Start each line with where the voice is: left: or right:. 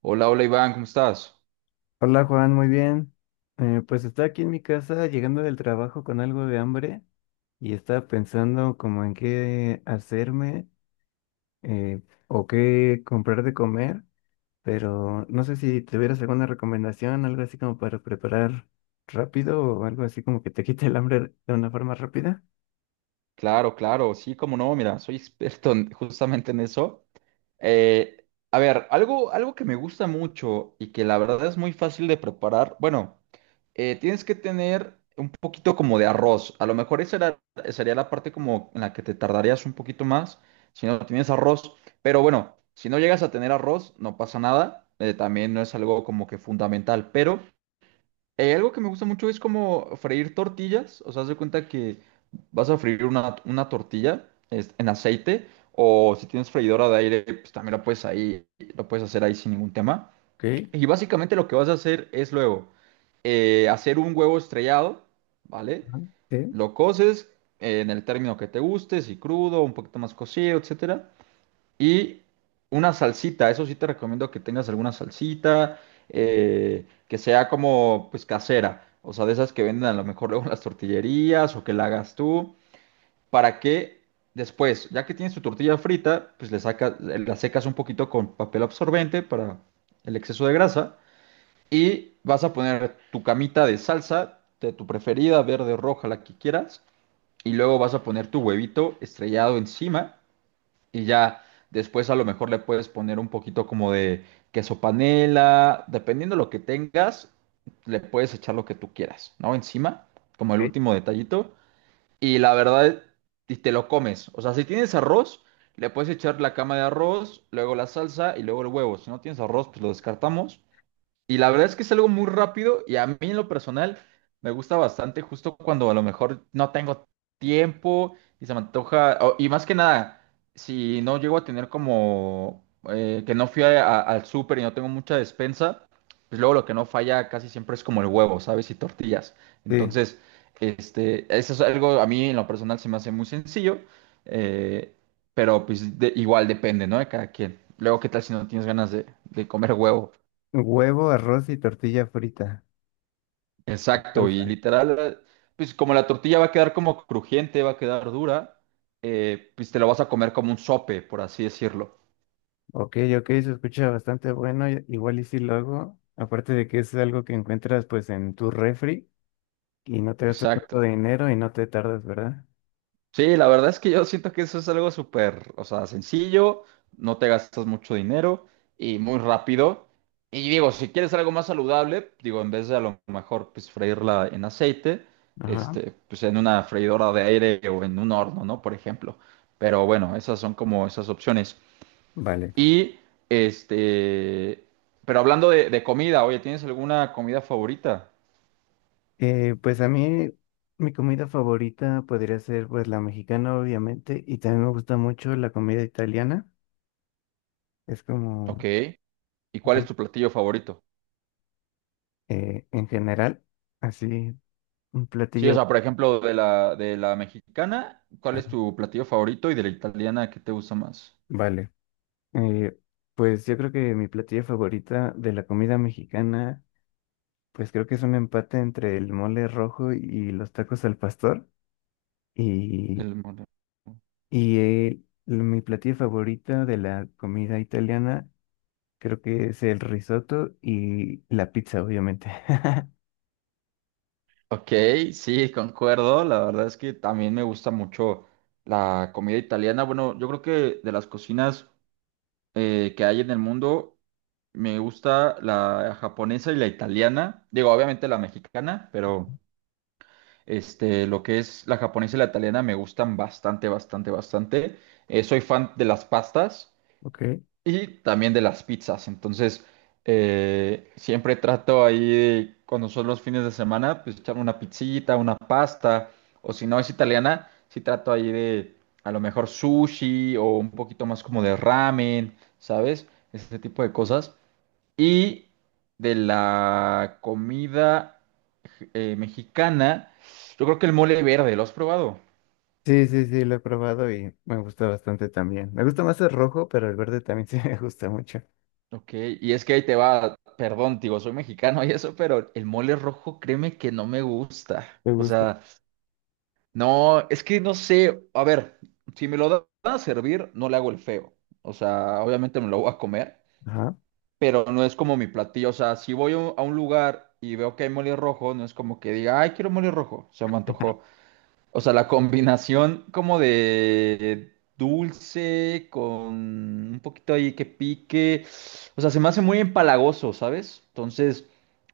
right: Hola, hola Iván, ¿cómo estás?
left: Hola Juan, muy bien. Pues estoy aquí en mi casa llegando del trabajo con algo de hambre y estaba pensando como en qué hacerme eh, o qué comprar de comer, pero no sé si tuvieras alguna recomendación, algo así como para preparar rápido o algo así como que te quite el hambre de una forma rápida.
right: Claro, claro, sí, cómo no, mira, soy experto justamente en eso. A ver, algo que me gusta mucho y que la verdad es muy fácil de preparar, bueno, tienes que tener un poquito como de arroz, a lo mejor sería la parte como en la que te tardarías un poquito más si no tienes arroz, pero bueno, si no llegas a tener arroz, no pasa nada, también no es algo como que fundamental, pero... Algo que me gusta mucho es como freír tortillas. O sea, haz de cuenta que vas a freír una tortilla en aceite. O si tienes freidora de aire, pues también lo puedes ahí, lo puedes hacer ahí sin ningún tema.
left: Ok.
right: Y básicamente lo que vas a hacer es luego hacer un huevo estrellado, ¿vale?
left: Ajá. Sí.
right: Lo coces en el término que te guste, si crudo, un poquito más cocido, etcétera. Y una salsita, eso sí te recomiendo que tengas alguna salsita, que sea como pues casera, o sea, de esas que venden a lo mejor luego en las tortillerías o que la hagas tú, para que después, ya que tienes tu tortilla frita, pues le sacas, la secas un poquito con papel absorbente para el exceso de grasa y vas a poner tu camita de salsa de tu preferida, verde, roja, la que quieras, y luego vas a poner tu huevito estrellado encima y ya después a lo mejor le puedes poner un poquito como de queso panela, dependiendo lo que tengas, le puedes echar lo que tú quieras, ¿no? Encima, como el
left: Ok.
right: último detallito. Y la verdad, y te lo comes. O sea, si tienes arroz, le puedes echar la cama de arroz, luego la salsa y luego el huevo. Si no tienes arroz, pues lo descartamos. Y la verdad es que es algo muy rápido y a mí en lo personal me gusta bastante justo cuando a lo mejor no tengo tiempo y se me antoja, y más que nada, si no llego a tener como que no fui al súper y no tengo mucha despensa, pues luego lo que no falla casi siempre es como el huevo, ¿sabes? Y tortillas.
left: Sí.
right: Entonces, eso es algo a mí en lo personal se me hace muy sencillo, eh, pero pues igual depende, ¿no? De cada quien. Luego, ¿qué tal si no tienes ganas de comer huevo?
left: Huevo, arroz y tortilla frita.
right: Exacto, y
left: Salsa.
right: literal, pues como la tortilla va a quedar como crujiente, va a quedar dura, pues te lo vas a comer como un sope, por así decirlo.
left: Ok, ok, se escucha bastante bueno, i- igual y si lo hago, aparte de que es algo que encuentras pues en tu refri y no te gastas tanto
right: Exacto.
left: dinero y no te tardas, ¿verdad?
right: Sí, la verdad es que yo siento que eso es algo súper, o sea, sencillo, no te gastas mucho dinero y muy rápido. Y digo, si quieres algo más saludable, digo, en vez de a lo mejor pues freírla en aceite,
left: Ajá,
right: pues en una freidora de aire o en un horno, ¿no? Por ejemplo. Pero bueno, esas son como esas opciones.
left: vale.
right: Y este, pero hablando de comida, oye, ¿tienes alguna comida favorita?
left: Pues a mí mi comida favorita podría ser pues la mexicana obviamente y también me gusta mucho la comida italiana, es como,
right: Ok. ¿Y cuál es
left: bueno,
right: tu platillo favorito?
left: en general, así un
right: Sí, o
left: platillo.
right: sea, por ejemplo, de la mexicana, ¿cuál es
left: Ajá,
right: tu platillo favorito? Y de la italiana, ¿qué te gusta más?
left: vale. Eh, pues yo creo que mi platillo favorita de la comida mexicana... Pues creo que es un empate entre el mole rojo y los tacos al pastor. Y,
right: El mole.
left: y mi platillo favorito de la comida italiana creo que es el risotto y la pizza, obviamente.
right: Ok, sí, concuerdo. La verdad es que también me gusta mucho la comida italiana. Bueno, yo creo que de las cocinas que hay en el mundo, me gusta la japonesa y la italiana. Digo, obviamente la mexicana, pero este, lo que es la japonesa y la italiana me gustan bastante, bastante, bastante. Soy fan de las pastas
left: Ok.
right: y también de las pizzas. Entonces, siempre trato ahí, de, cuando son los fines de semana, pues echarme una pizzita, una pasta. O si no es italiana, sí trato ahí de a lo mejor sushi o un poquito más como de ramen, ¿sabes? Ese tipo de cosas. Y de la comida mexicana, yo creo que el mole verde, ¿lo has probado?
left: Sí, sí, sí, lo he probado y me gusta bastante también. Me gusta más el rojo, pero el verde también sí me gusta mucho.
right: Ok, y es que ahí te va, perdón, digo, soy mexicano y eso, pero el mole rojo, créeme que no me gusta.
left: Me
right: O
left: gusta.
right: sea, no, es que no sé, a ver, si van a servir, no le hago el feo. O sea, obviamente me lo voy a comer,
left: Ajá.
right: pero no es como mi platillo. O sea, si voy a un lugar y veo que hay mole rojo, no es como que diga, ay, quiero mole rojo, se me antojó. O sea, la combinación como de dulce con un poquito ahí que pique. O sea, se me hace muy empalagoso, ¿sabes? Entonces,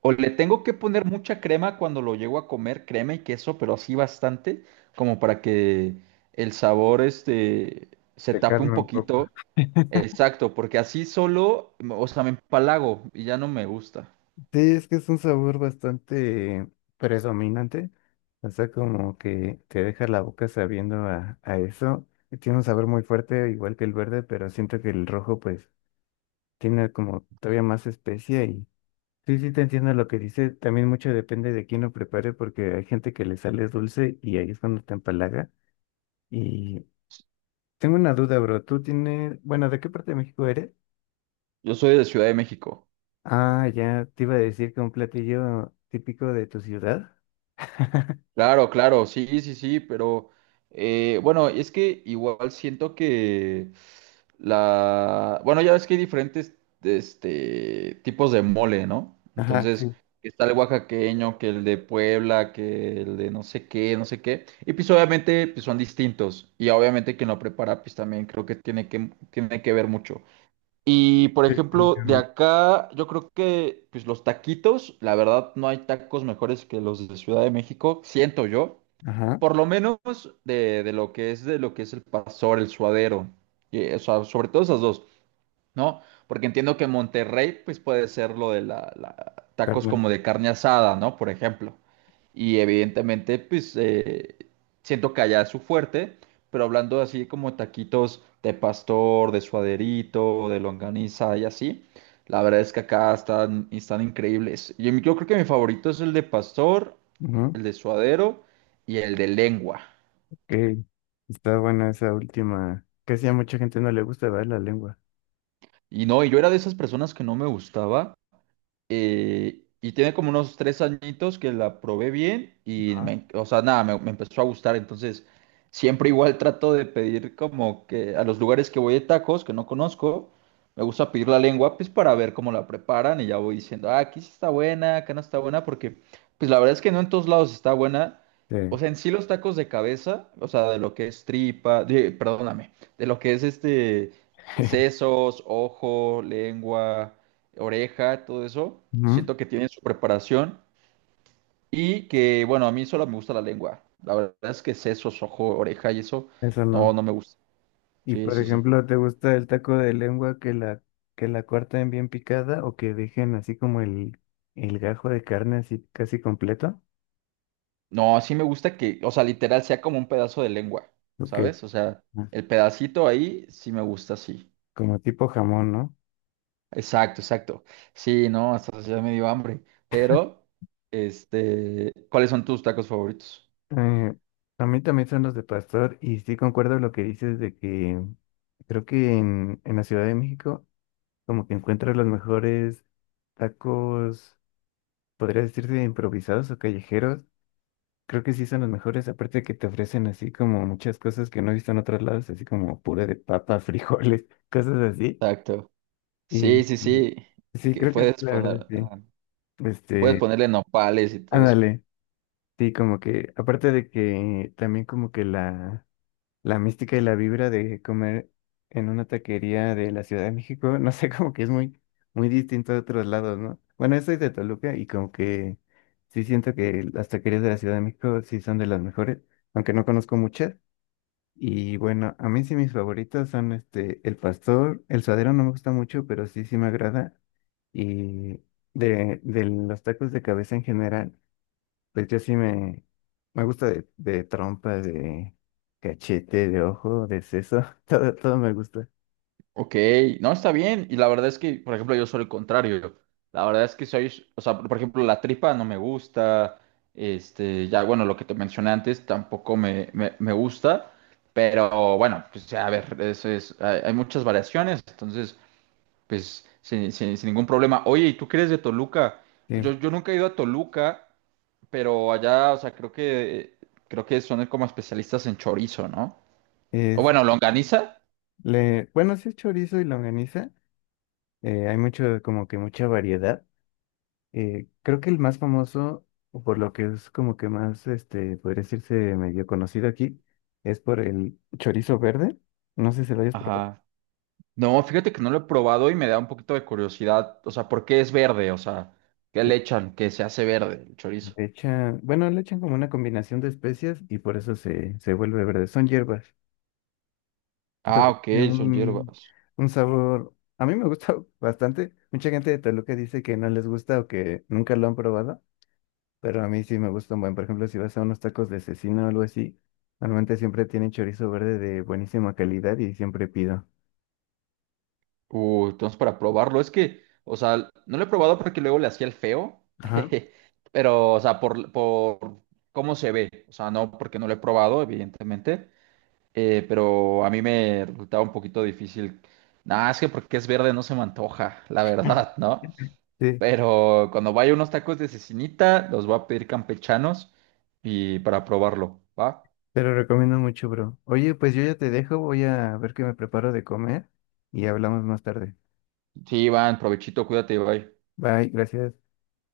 right: o le tengo que poner mucha crema cuando lo llego a comer, crema y queso, pero así bastante, como para que el sabor este se tape un
left: Pecarme un poco.
right: poquito. Exacto, porque así solo, o sea, me empalago y ya no me gusta.
left: Sí, es que es un sabor bastante predominante, o sea, como que te deja la boca sabiendo a eso. Y tiene un sabor muy fuerte, igual que el verde, pero siento que el rojo pues tiene como todavía más especia y sí, sí te entiendo lo que dice. También mucho depende de quién lo prepare porque hay gente que le sale dulce y ahí es cuando te empalaga. Y tengo una duda, bro, ¿tú tienes, bueno, de qué parte de México eres?
right: Yo soy de Ciudad de México.
left: Ah, ya te iba a decir que un platillo típico de tu ciudad.
right: Claro, claro, sí, sí, sí, pero bueno, es que igual siento que bueno, ya ves que hay diferentes tipos de mole, ¿no?
left: Ajá.
right: Entonces, está el oaxaqueño, que el de Puebla, que el de no sé qué, no sé qué, y pues obviamente pues, son distintos, y obviamente quien lo prepara pues también creo que tiene que ver mucho. Y por
left: Sí,
right: ejemplo, de
left: definitivamente.
right: acá, yo creo que pues los taquitos, la verdad, no hay tacos mejores que los de Ciudad de México, siento yo.
left: Ajá,
right: Por lo menos de lo que es el pastor, el suadero. Y, o sea, sobre todo esas dos. ¿No? Porque entiendo que en Monterrey, pues puede ser lo de tacos
left: Carmen.
right: como de carne asada, ¿no? Por ejemplo. Y evidentemente, pues siento que allá es su fuerte, pero hablando así como taquitos de pastor, de suaderito, de longaniza y así, la verdad es que acá están increíbles. Yo creo que mi favorito es el de pastor,
left: Ajá.
right: el de suadero y el de lengua.
left: Ok. Está buena esa última. Casi a mucha gente no le gusta, ver la lengua.
right: Y no, y yo era de esas personas que no me gustaba. Y tiene como unos tres añitos que la probé bien y
left: Ajá.
right: o sea, nada, me empezó a gustar. Entonces, siempre igual trato de pedir como que a los lugares que voy de tacos, que no conozco, me gusta pedir la lengua, pues para ver cómo la preparan y ya voy diciendo, ah, aquí sí está buena, acá no está buena, porque pues la verdad es que no en todos lados está buena. O
left: Sí.
right: sea, en sí los tacos de cabeza, o sea, de lo que es tripa, perdóname, de lo que es sesos, ojo, lengua, oreja, todo eso.
left: Ujú.
right: Siento que tienen su preparación y que, bueno, a mí solo me gusta la lengua. La verdad es que sesos, ojo, oreja y eso,
left: Eso
right: no,
left: no.
right: no me gusta.
left: Y
right: Sí,
left: por
right: sí, sí.
left: ejemplo, ¿te gusta el taco de lengua que la corten bien picada o que dejen así como el gajo de carne así casi completo?
right: No, sí me gusta que, o sea, literal sea como un pedazo de lengua,
left: Ok.
right: ¿sabes? O sea,
left: Ah,
right: el pedacito ahí sí me gusta, sí.
left: como tipo jamón, ¿no?
right: Exacto, exacto. Sí, no, hasta ya me dio hambre. Pero, ¿cuáles son tus tacos favoritos?
left: Eh, a mí también son los de pastor y sí concuerdo lo que dices de que creo que en la Ciudad de México como que encuentras los mejores tacos, podría decirse improvisados o callejeros. Creo que sí son los mejores, aparte de que te ofrecen así como muchas cosas que no he visto en otros lados, así como puré de papa, frijoles, cosas así.
right: Exacto. Sí,
left: Y
right: sí, sí.
left: sí,
right: Que
left: creo que sí,
right: puedes
left: la verdad,
right: poner,
left: sí.
right: ajá, puedes
left: Este,
right: ponerle nopales y todo eso.
left: ándale, sí, como que, aparte de que también como que la mística y la vibra de comer en una taquería de la Ciudad de México, no sé, como que es muy, muy distinto de otros lados, ¿no? Bueno, yo soy de Toluca y como que sí siento que las taquerías de la Ciudad de México sí son de las mejores, aunque no conozco muchas. Y bueno, a mí sí mis favoritos son este, el pastor, el suadero no me gusta mucho, pero sí, sí me agrada. Y de los tacos de cabeza en general. Pues yo sí me gusta de trompa, de cachete, de ojo, de seso, todo, todo me gusta.
right: Ok, no está bien. Y la verdad es que, por ejemplo, yo soy el contrario. La verdad es que soy, o sea, por ejemplo, la tripa no me gusta. Ya, bueno, lo que te mencioné antes tampoco me gusta. Pero bueno, pues ya, a ver, eso es, hay muchas variaciones. Entonces, pues sin ningún problema. Oye, ¿y tú qué eres de Toluca?
left: Sí,
right: Yo nunca he ido a Toluca, pero allá, o sea, creo que son como especialistas en chorizo, ¿no? O
left: es,
right: bueno, longaniza.
left: le, bueno, sí es chorizo y longaniza, hay mucho, como que mucha variedad. Creo que el más famoso, o por lo que es como que más, este, podría decirse medio conocido aquí, es por el chorizo verde. No sé si lo hayas probado.
right: Ajá. No, fíjate que no lo he probado y me da un poquito de curiosidad. O sea, ¿por qué es verde? O sea, ¿qué
left: Eh,
right: le echan que se hace verde el chorizo?
left: Le echan, bueno, le echan como una combinación de especias y por eso se vuelve verde. Son hierbas.
right: Ah,
left: Pero
right: ok,
left: tiene
right: son hierbas.
left: un sabor. A mí me gusta bastante. Mucha gente de Toluca dice que no les gusta o que nunca lo han probado, pero a mí sí me gusta un buen. Por ejemplo, si vas a unos tacos de cecina o algo así, normalmente siempre tienen chorizo verde de buenísima calidad y siempre pido.
right: Entonces para probarlo, es que, o sea, no lo he probado porque luego le hacía el feo,
left: Ajá,
right: pero, o sea, por cómo se ve, o sea, no porque no lo he probado, evidentemente, pero a mí me resultaba un poquito difícil. Nada, es que porque es verde no se me antoja, la verdad, ¿no?
left: sí,
right: Pero cuando vaya unos tacos de cecinita, los voy a pedir campechanos y para probarlo, ¿va?
left: te lo recomiendo mucho, bro. Oye, pues yo ya te dejo, voy a ver qué me preparo de comer y hablamos más tarde.
right: Sí, Iván, provechito, cuídate, bye.
left: Bye, gracias.